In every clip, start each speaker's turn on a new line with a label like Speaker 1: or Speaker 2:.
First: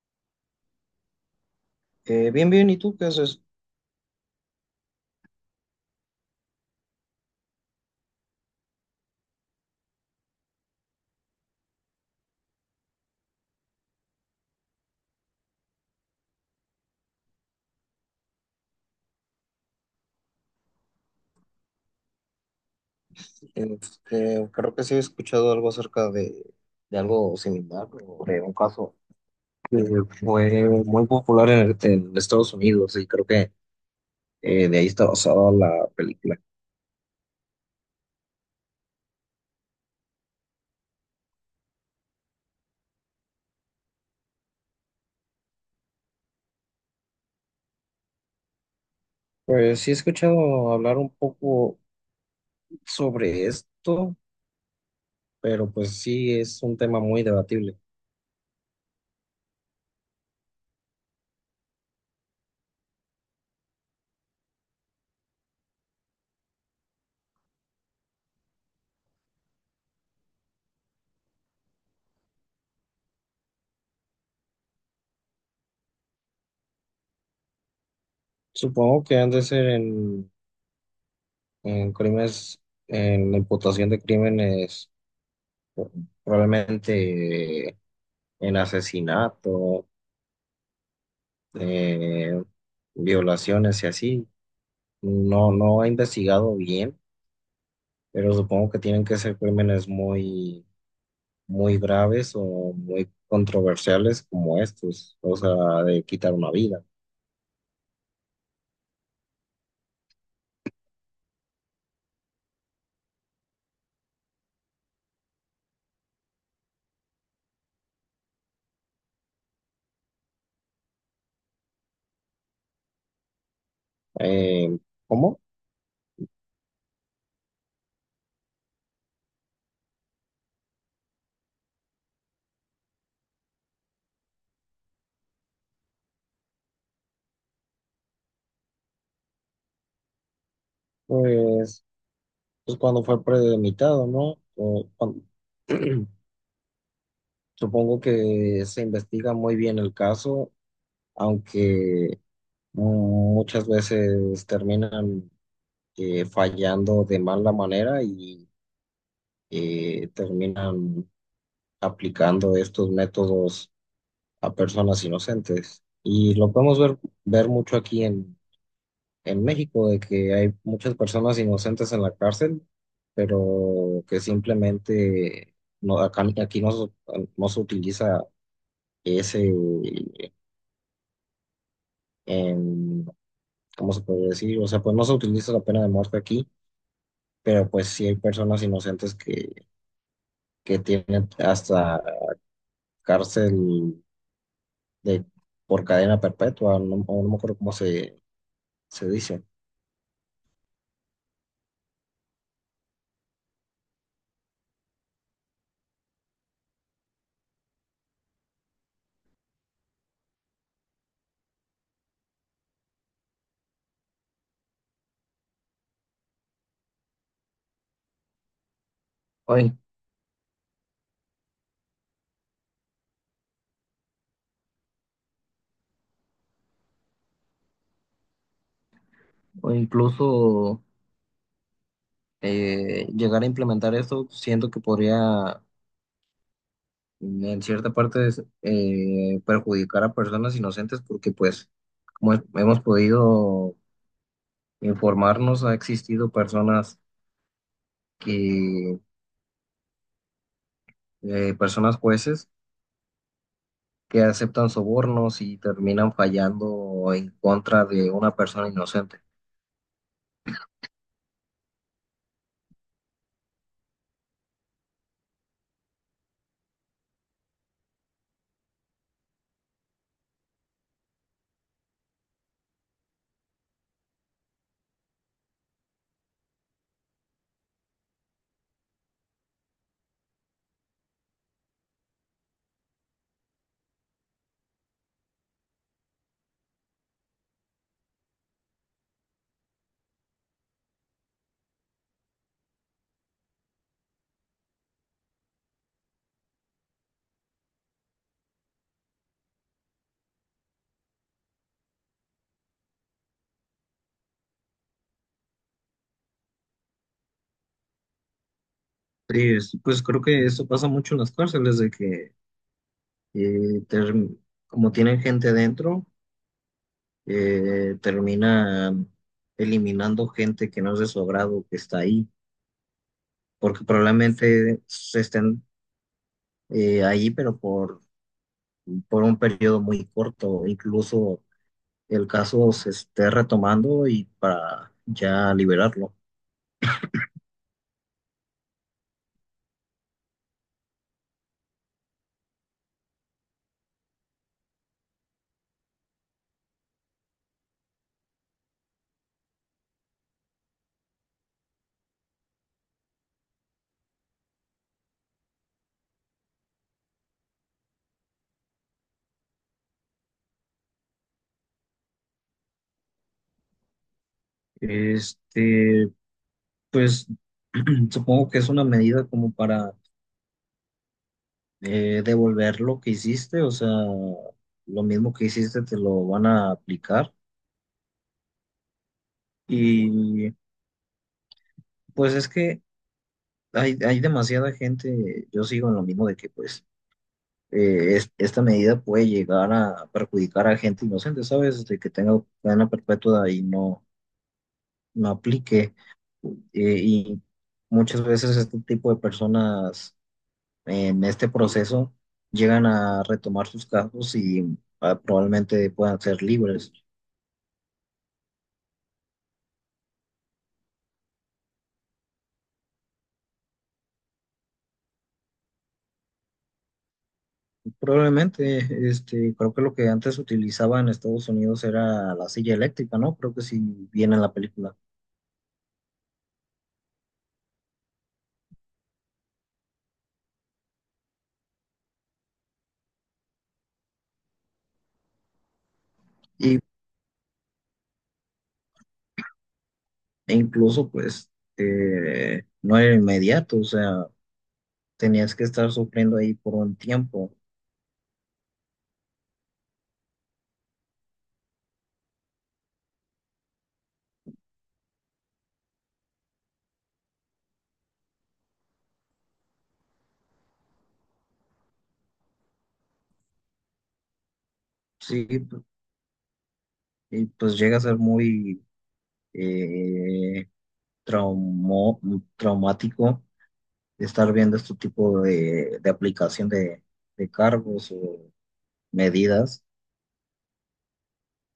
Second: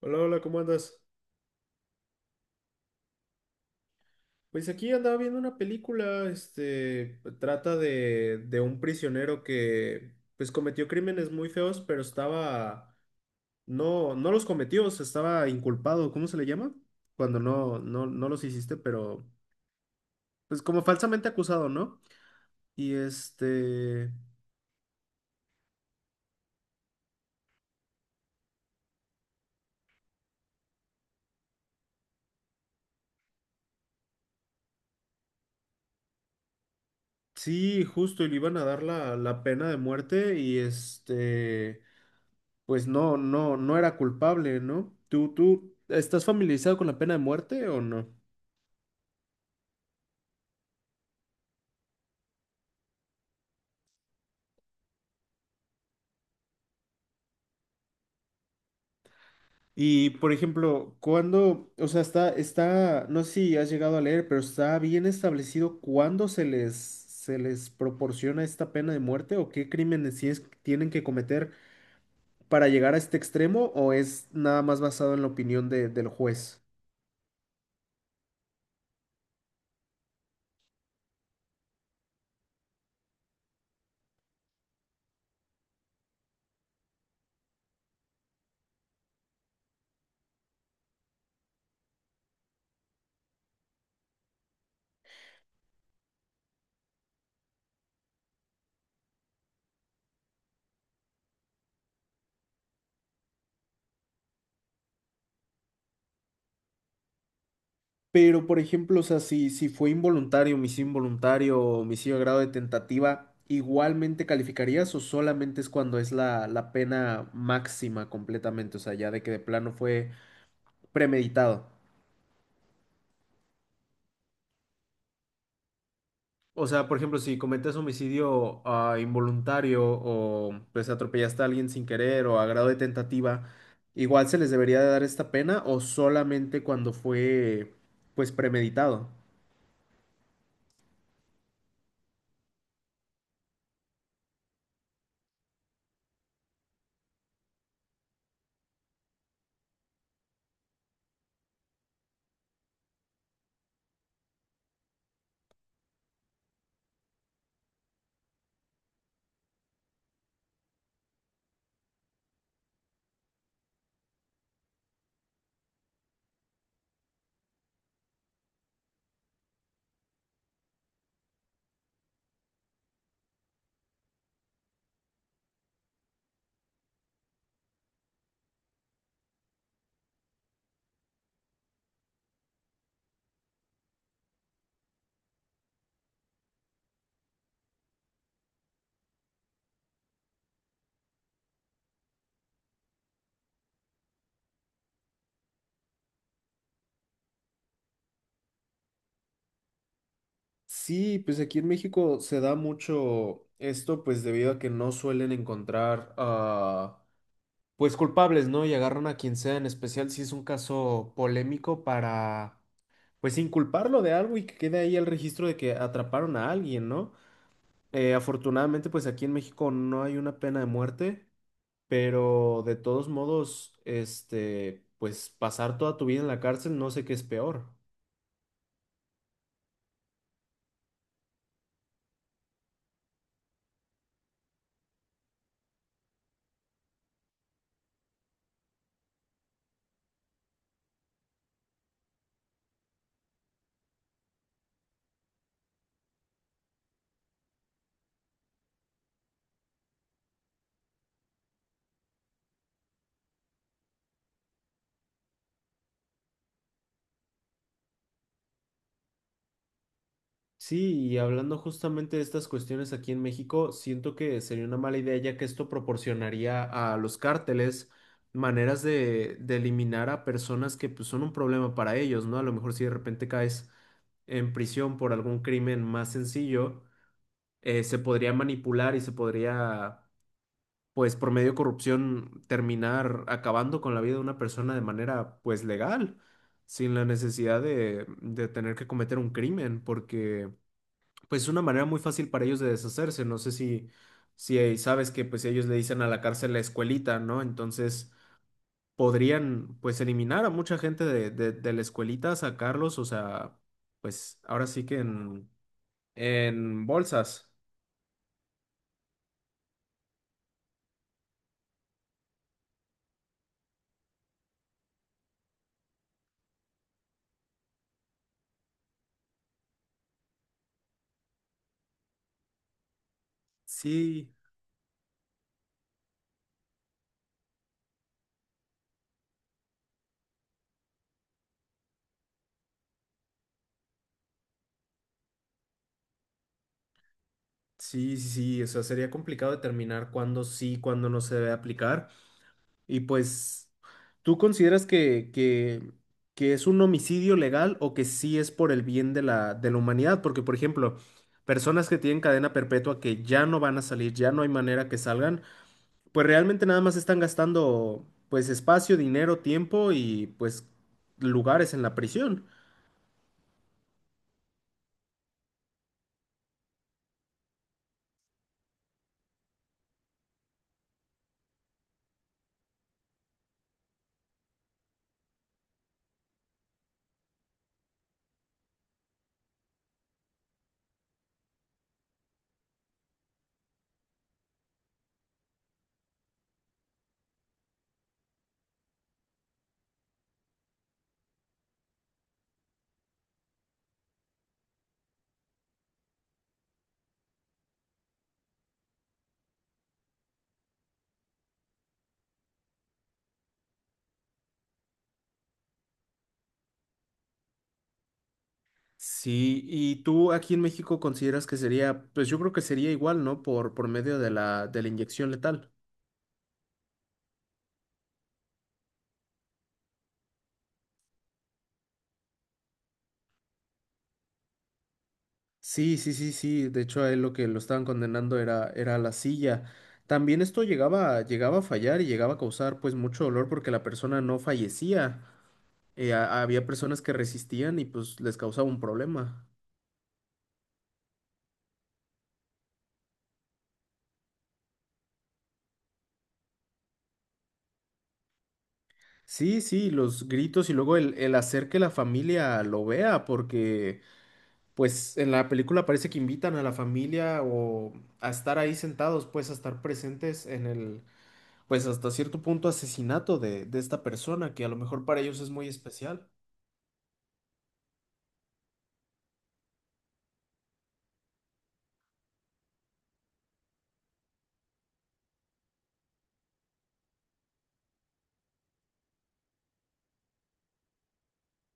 Speaker 1: Hola, hola, ¿cómo andas?
Speaker 2: Bien, bien, ¿y tú qué haces?
Speaker 1: Pues aquí andaba viendo una película, este, trata de un prisionero que, pues, cometió crímenes muy feos, pero estaba, no, no los cometió, se estaba inculpado, ¿cómo se le llama? Cuando no, no, no los hiciste, pero, pues, como falsamente acusado, ¿no? Y este,
Speaker 2: Este, creo que sí he escuchado algo acerca de algo similar, o de un caso que fue muy popular en Estados Unidos y creo que de ahí está basada la película.
Speaker 1: sí, justo, y le iban a dar la pena de muerte y este, pues, no, no, no era culpable, ¿no? ¿Tú estás familiarizado con la pena de muerte o no?
Speaker 2: Pues sí he escuchado hablar un poco sobre esto, pero pues sí es un tema muy debatible.
Speaker 1: Y por ejemplo, cuando, o sea, está, no sé si has llegado a leer, pero está bien establecido cuándo se les proporciona esta pena de muerte o qué crímenes tienen que cometer para llegar a este extremo o es nada más basado en la opinión del juez.
Speaker 2: Supongo que han de ser en crímenes, en la imputación de crímenes, probablemente en asesinato, eh, violaciones y así. No, no he investigado bien, pero supongo que tienen que ser crímenes muy, muy graves o muy controversiales como estos, o sea, de quitar una vida.
Speaker 1: Pero por ejemplo, o sea, si fue involuntario, homicidio a grado de tentativa, ¿igualmente calificarías o solamente es cuando es la pena máxima completamente? O sea, ya de que de plano fue premeditado.
Speaker 2: Eh, ¿Cómo?
Speaker 1: O sea, por ejemplo, si cometes homicidio involuntario o pues atropellaste a alguien sin querer o a grado de tentativa, igual se les debería de dar esta pena o solamente cuando fue pues premeditado.
Speaker 2: Pues, pues cuando fue premeditado, ¿no? O cuando- supongo que se investiga muy bien el caso, aunque muchas veces terminan fallando de mala manera y terminan aplicando estos métodos a personas inocentes. Y lo podemos ver, ver mucho aquí en México, de que hay muchas personas inocentes en la cárcel, pero que simplemente no, aquí no, no se utiliza ese, em, ¿cómo se puede decir? O sea, pues no se utiliza la pena de muerte aquí. Pero pues sí hay personas inocentes que tienen hasta cárcel de, por cadena perpetua, no, o no me acuerdo cómo se, se dice.
Speaker 1: Sí, pues aquí en México se da mucho esto pues debido a que no suelen encontrar pues culpables, ¿no? Y agarran a quien sea, en especial si es un caso polémico para pues inculparlo de algo y que quede ahí el registro de que atraparon a alguien, ¿no? Afortunadamente, pues aquí en
Speaker 2: O,
Speaker 1: México
Speaker 2: in-
Speaker 1: no hay una pena de muerte, pero de todos modos, este, pues pasar toda tu vida en la cárcel no sé qué es peor.
Speaker 2: o incluso llegar a implementar esto, siento que podría en cierta parte perjudicar a personas inocentes porque pues como hemos podido informarnos, ha existido personas que, personas jueces que aceptan sobornos y terminan fallando en contra de una persona inocente.
Speaker 1: Sí, y hablando justamente de estas cuestiones aquí en México, siento que sería una mala idea ya que esto proporcionaría a los cárteles maneras de eliminar a personas que pues, son un problema para ellos, ¿no? A lo mejor si de repente caes en prisión por algún crimen más sencillo, se podría manipular y se podría pues por medio de corrupción terminar acabando con la vida de una persona de manera pues legal, sin la necesidad de tener que cometer un crimen, porque pues es una manera muy fácil para ellos de deshacerse. No sé si, si ahí sabes que pues ellos le dicen a la cárcel la escuelita, ¿no? Entonces podrían pues eliminar a mucha gente de la escuelita, sacarlos, o sea, pues ahora sí que en bolsas.
Speaker 2: Sí, pues creo que eso pasa mucho en las cárceles, de que eh, term- como tienen gente adentro, terminan eliminando gente que no es de su agrado, que está ahí, porque
Speaker 1: Sí.
Speaker 2: probablemente se estén ahí, pero por un periodo muy corto, incluso el caso se esté retomando y para ya liberarlo.
Speaker 1: Sí, sí, sí, o sea, sería complicado determinar cuándo sí, cuándo no se debe aplicar. Y pues, ¿tú consideras que es un homicidio legal o que sí es por el bien de la humanidad? Porque, por ejemplo, personas que tienen cadena perpetua que ya no van a salir, ya no hay manera que salgan, pues realmente nada más están gastando, pues, espacio, dinero, tiempo y, pues, lugares en la prisión.
Speaker 2: Este, pues supongo que es una medida como para devolver lo que hiciste, o sea, lo mismo que hiciste te lo van a aplicar. Y pues es que hay demasiada gente, yo sigo en lo mismo de que pues esta medida puede llegar a perjudicar a gente inocente, ¿sabes? De que tenga cadena perpetua y no, no aplique. Y muchas veces este tipo de personas en este proceso llegan a retomar sus casos y probablemente puedan ser libres.
Speaker 1: Sí, y tú aquí en México consideras que sería, pues yo creo que sería igual, ¿no? Por medio de la inyección letal.
Speaker 2: Probablemente, este, creo que lo que antes utilizaba en Estados Unidos era la silla eléctrica, ¿no? Creo que sí viene en la película.
Speaker 1: Sí, sí, sí, sí. De hecho, a él lo que lo estaban condenando era, era la silla. También esto llegaba, llegaba a fallar y llegaba a causar pues mucho dolor porque la persona no fallecía. Había
Speaker 2: Y,
Speaker 1: personas que resistían y pues les causaba un problema.
Speaker 2: e incluso, pues, no era inmediato, o sea, tenías que estar sufriendo ahí por un tiempo.
Speaker 1: Sí, sí, los gritos y luego el hacer que la familia lo vea, porque pues en la película parece que invitan a la familia o a estar ahí sentados, pues a estar presentes en el, pues hasta cierto punto asesinato de esta persona, que a lo mejor para ellos
Speaker 2: Sí,
Speaker 1: es muy especial.
Speaker 2: y pues llega a ser muy eh, traumo- traumático estar viendo este tipo de aplicación de cargos o medidas.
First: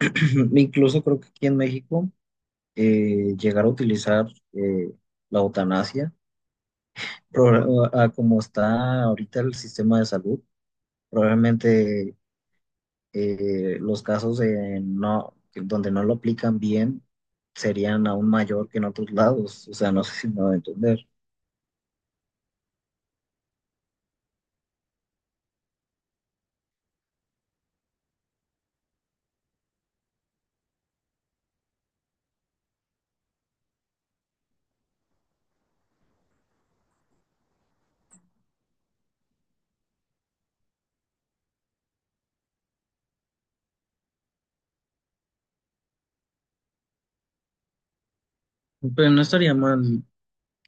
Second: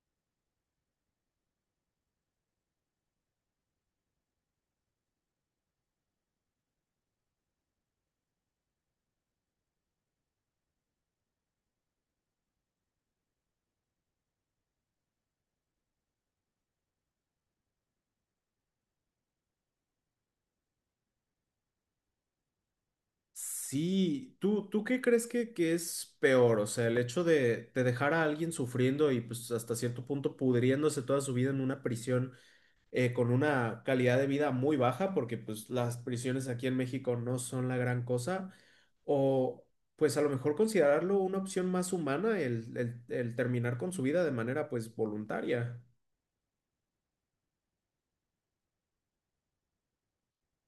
Speaker 2: Incluso creo que aquí en México llegar a utilizar eh, la eutanasia, a como está ahorita el sistema de salud, probablemente los casos de no, donde no lo aplican bien serían aún mayor que en otros lados, o sea, no sé si me va a entender.
Speaker 1: Sí, ¿tú qué crees que es peor? O sea, el hecho de dejar a alguien sufriendo y pues hasta cierto punto pudriéndose toda su vida en una prisión con una calidad de vida muy baja, porque pues las prisiones aquí en México no son la gran cosa, o pues a lo mejor considerarlo una opción más humana el, el terminar con su vida de manera pues voluntaria.
Speaker 2: Pero no estaría mal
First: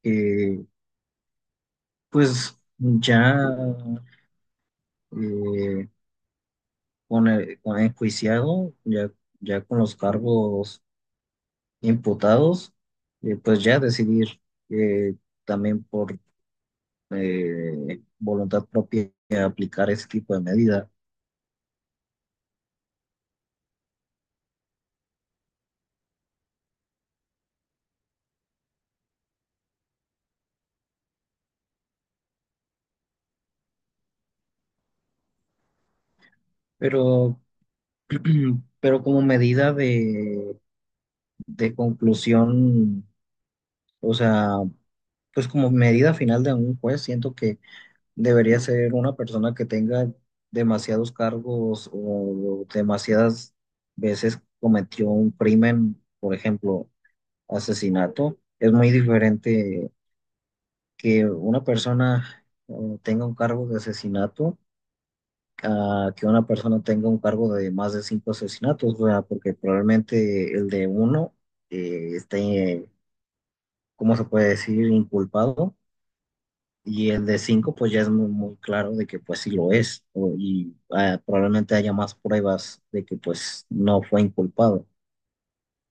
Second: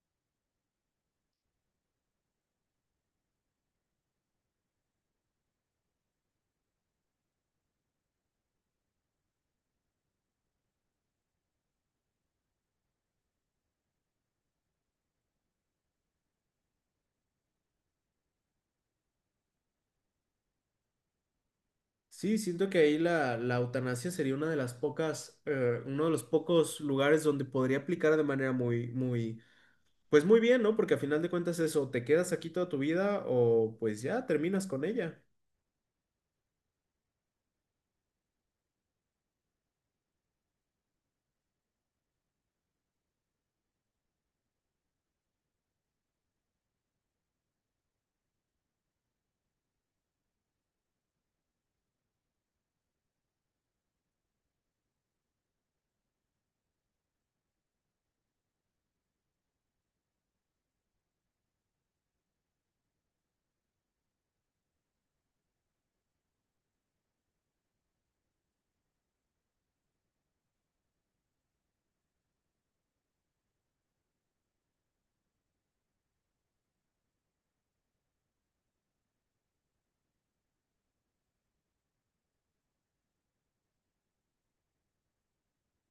Speaker 2: que, pues, ya eh, con con enjuiciado, ya, ya con los cargos imputados, pues ya decidir eh, también por voluntad propia aplicar ese tipo de medida.
Speaker 1: Sí, siento que ahí la eutanasia sería una de las pocas, uno de los pocos lugares donde podría aplicar de manera muy, muy, pues muy bien, ¿no? Porque a final de cuentas eso, te quedas aquí toda tu vida o pues ya terminas con ella.
Speaker 2: Pero, pero como medida de conclusión, o sea, pues como medida final de un juez, siento que debería ser una persona que tenga demasiados cargos o demasiadas veces cometió un crimen, por ejemplo, asesinato. Es muy diferente que una persona tenga un cargo de asesinato a que una persona tenga un cargo de más de cinco asesinatos, o sea, porque probablemente el de uno esté, ¿cómo se puede decir?, inculpado, y el de cinco, pues ya es muy, muy claro de que pues sí lo es, y probablemente haya más pruebas de que pues no fue inculpado.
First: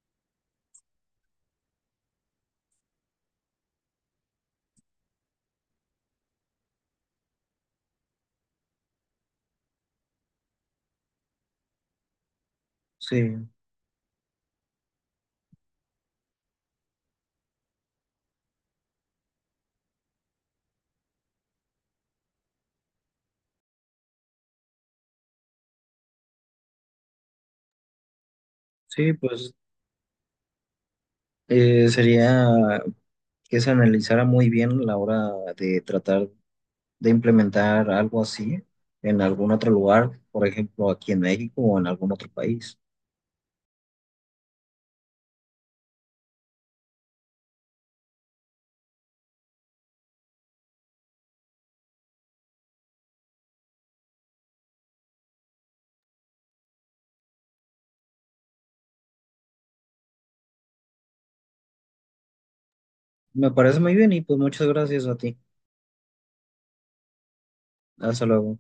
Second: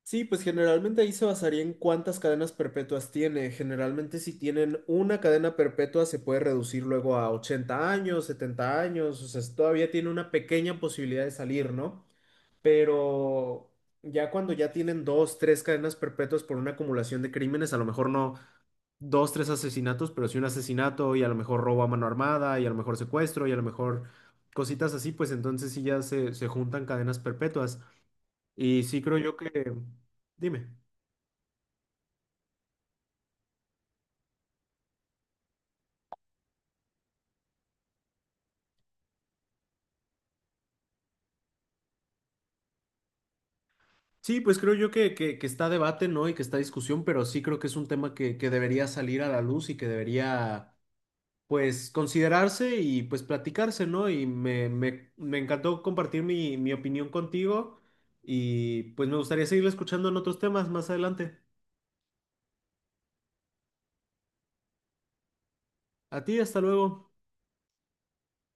Speaker 1: Sí, pues generalmente ahí se basaría en cuántas cadenas perpetuas tiene. Generalmente si tienen una cadena perpetua se puede reducir luego a 80 años, 70 años, o sea, todavía tiene una pequeña posibilidad de salir, ¿no?
Speaker 2: Sí,
Speaker 1: Pero ya cuando ya tienen dos, tres cadenas perpetuas por una acumulación de crímenes, a lo mejor no dos, tres asesinatos, pero sí un asesinato y a lo mejor robo a mano armada y a lo mejor secuestro y a lo mejor cositas así, pues entonces sí ya se juntan cadenas perpetuas. Y sí
Speaker 2: sí,
Speaker 1: creo yo que...
Speaker 2: pues
Speaker 1: Dime.
Speaker 2: sería que se analizara muy bien a la hora de tratar de implementar algo así en algún otro lugar, por ejemplo, aquí en México o en algún otro país.
Speaker 1: Sí, pues creo yo que está a debate, ¿no? Y que está a discusión, pero sí creo que es un tema que debería salir a la luz y que debería, pues, considerarse y, pues, platicarse, ¿no? Y me encantó compartir mi opinión contigo y, pues, me gustaría seguir escuchando en otros temas más adelante.
Speaker 2: Me parece muy bien y pues muchas gracias a ti.
Speaker 1: A ti, hasta luego.
Speaker 2: Hasta luego.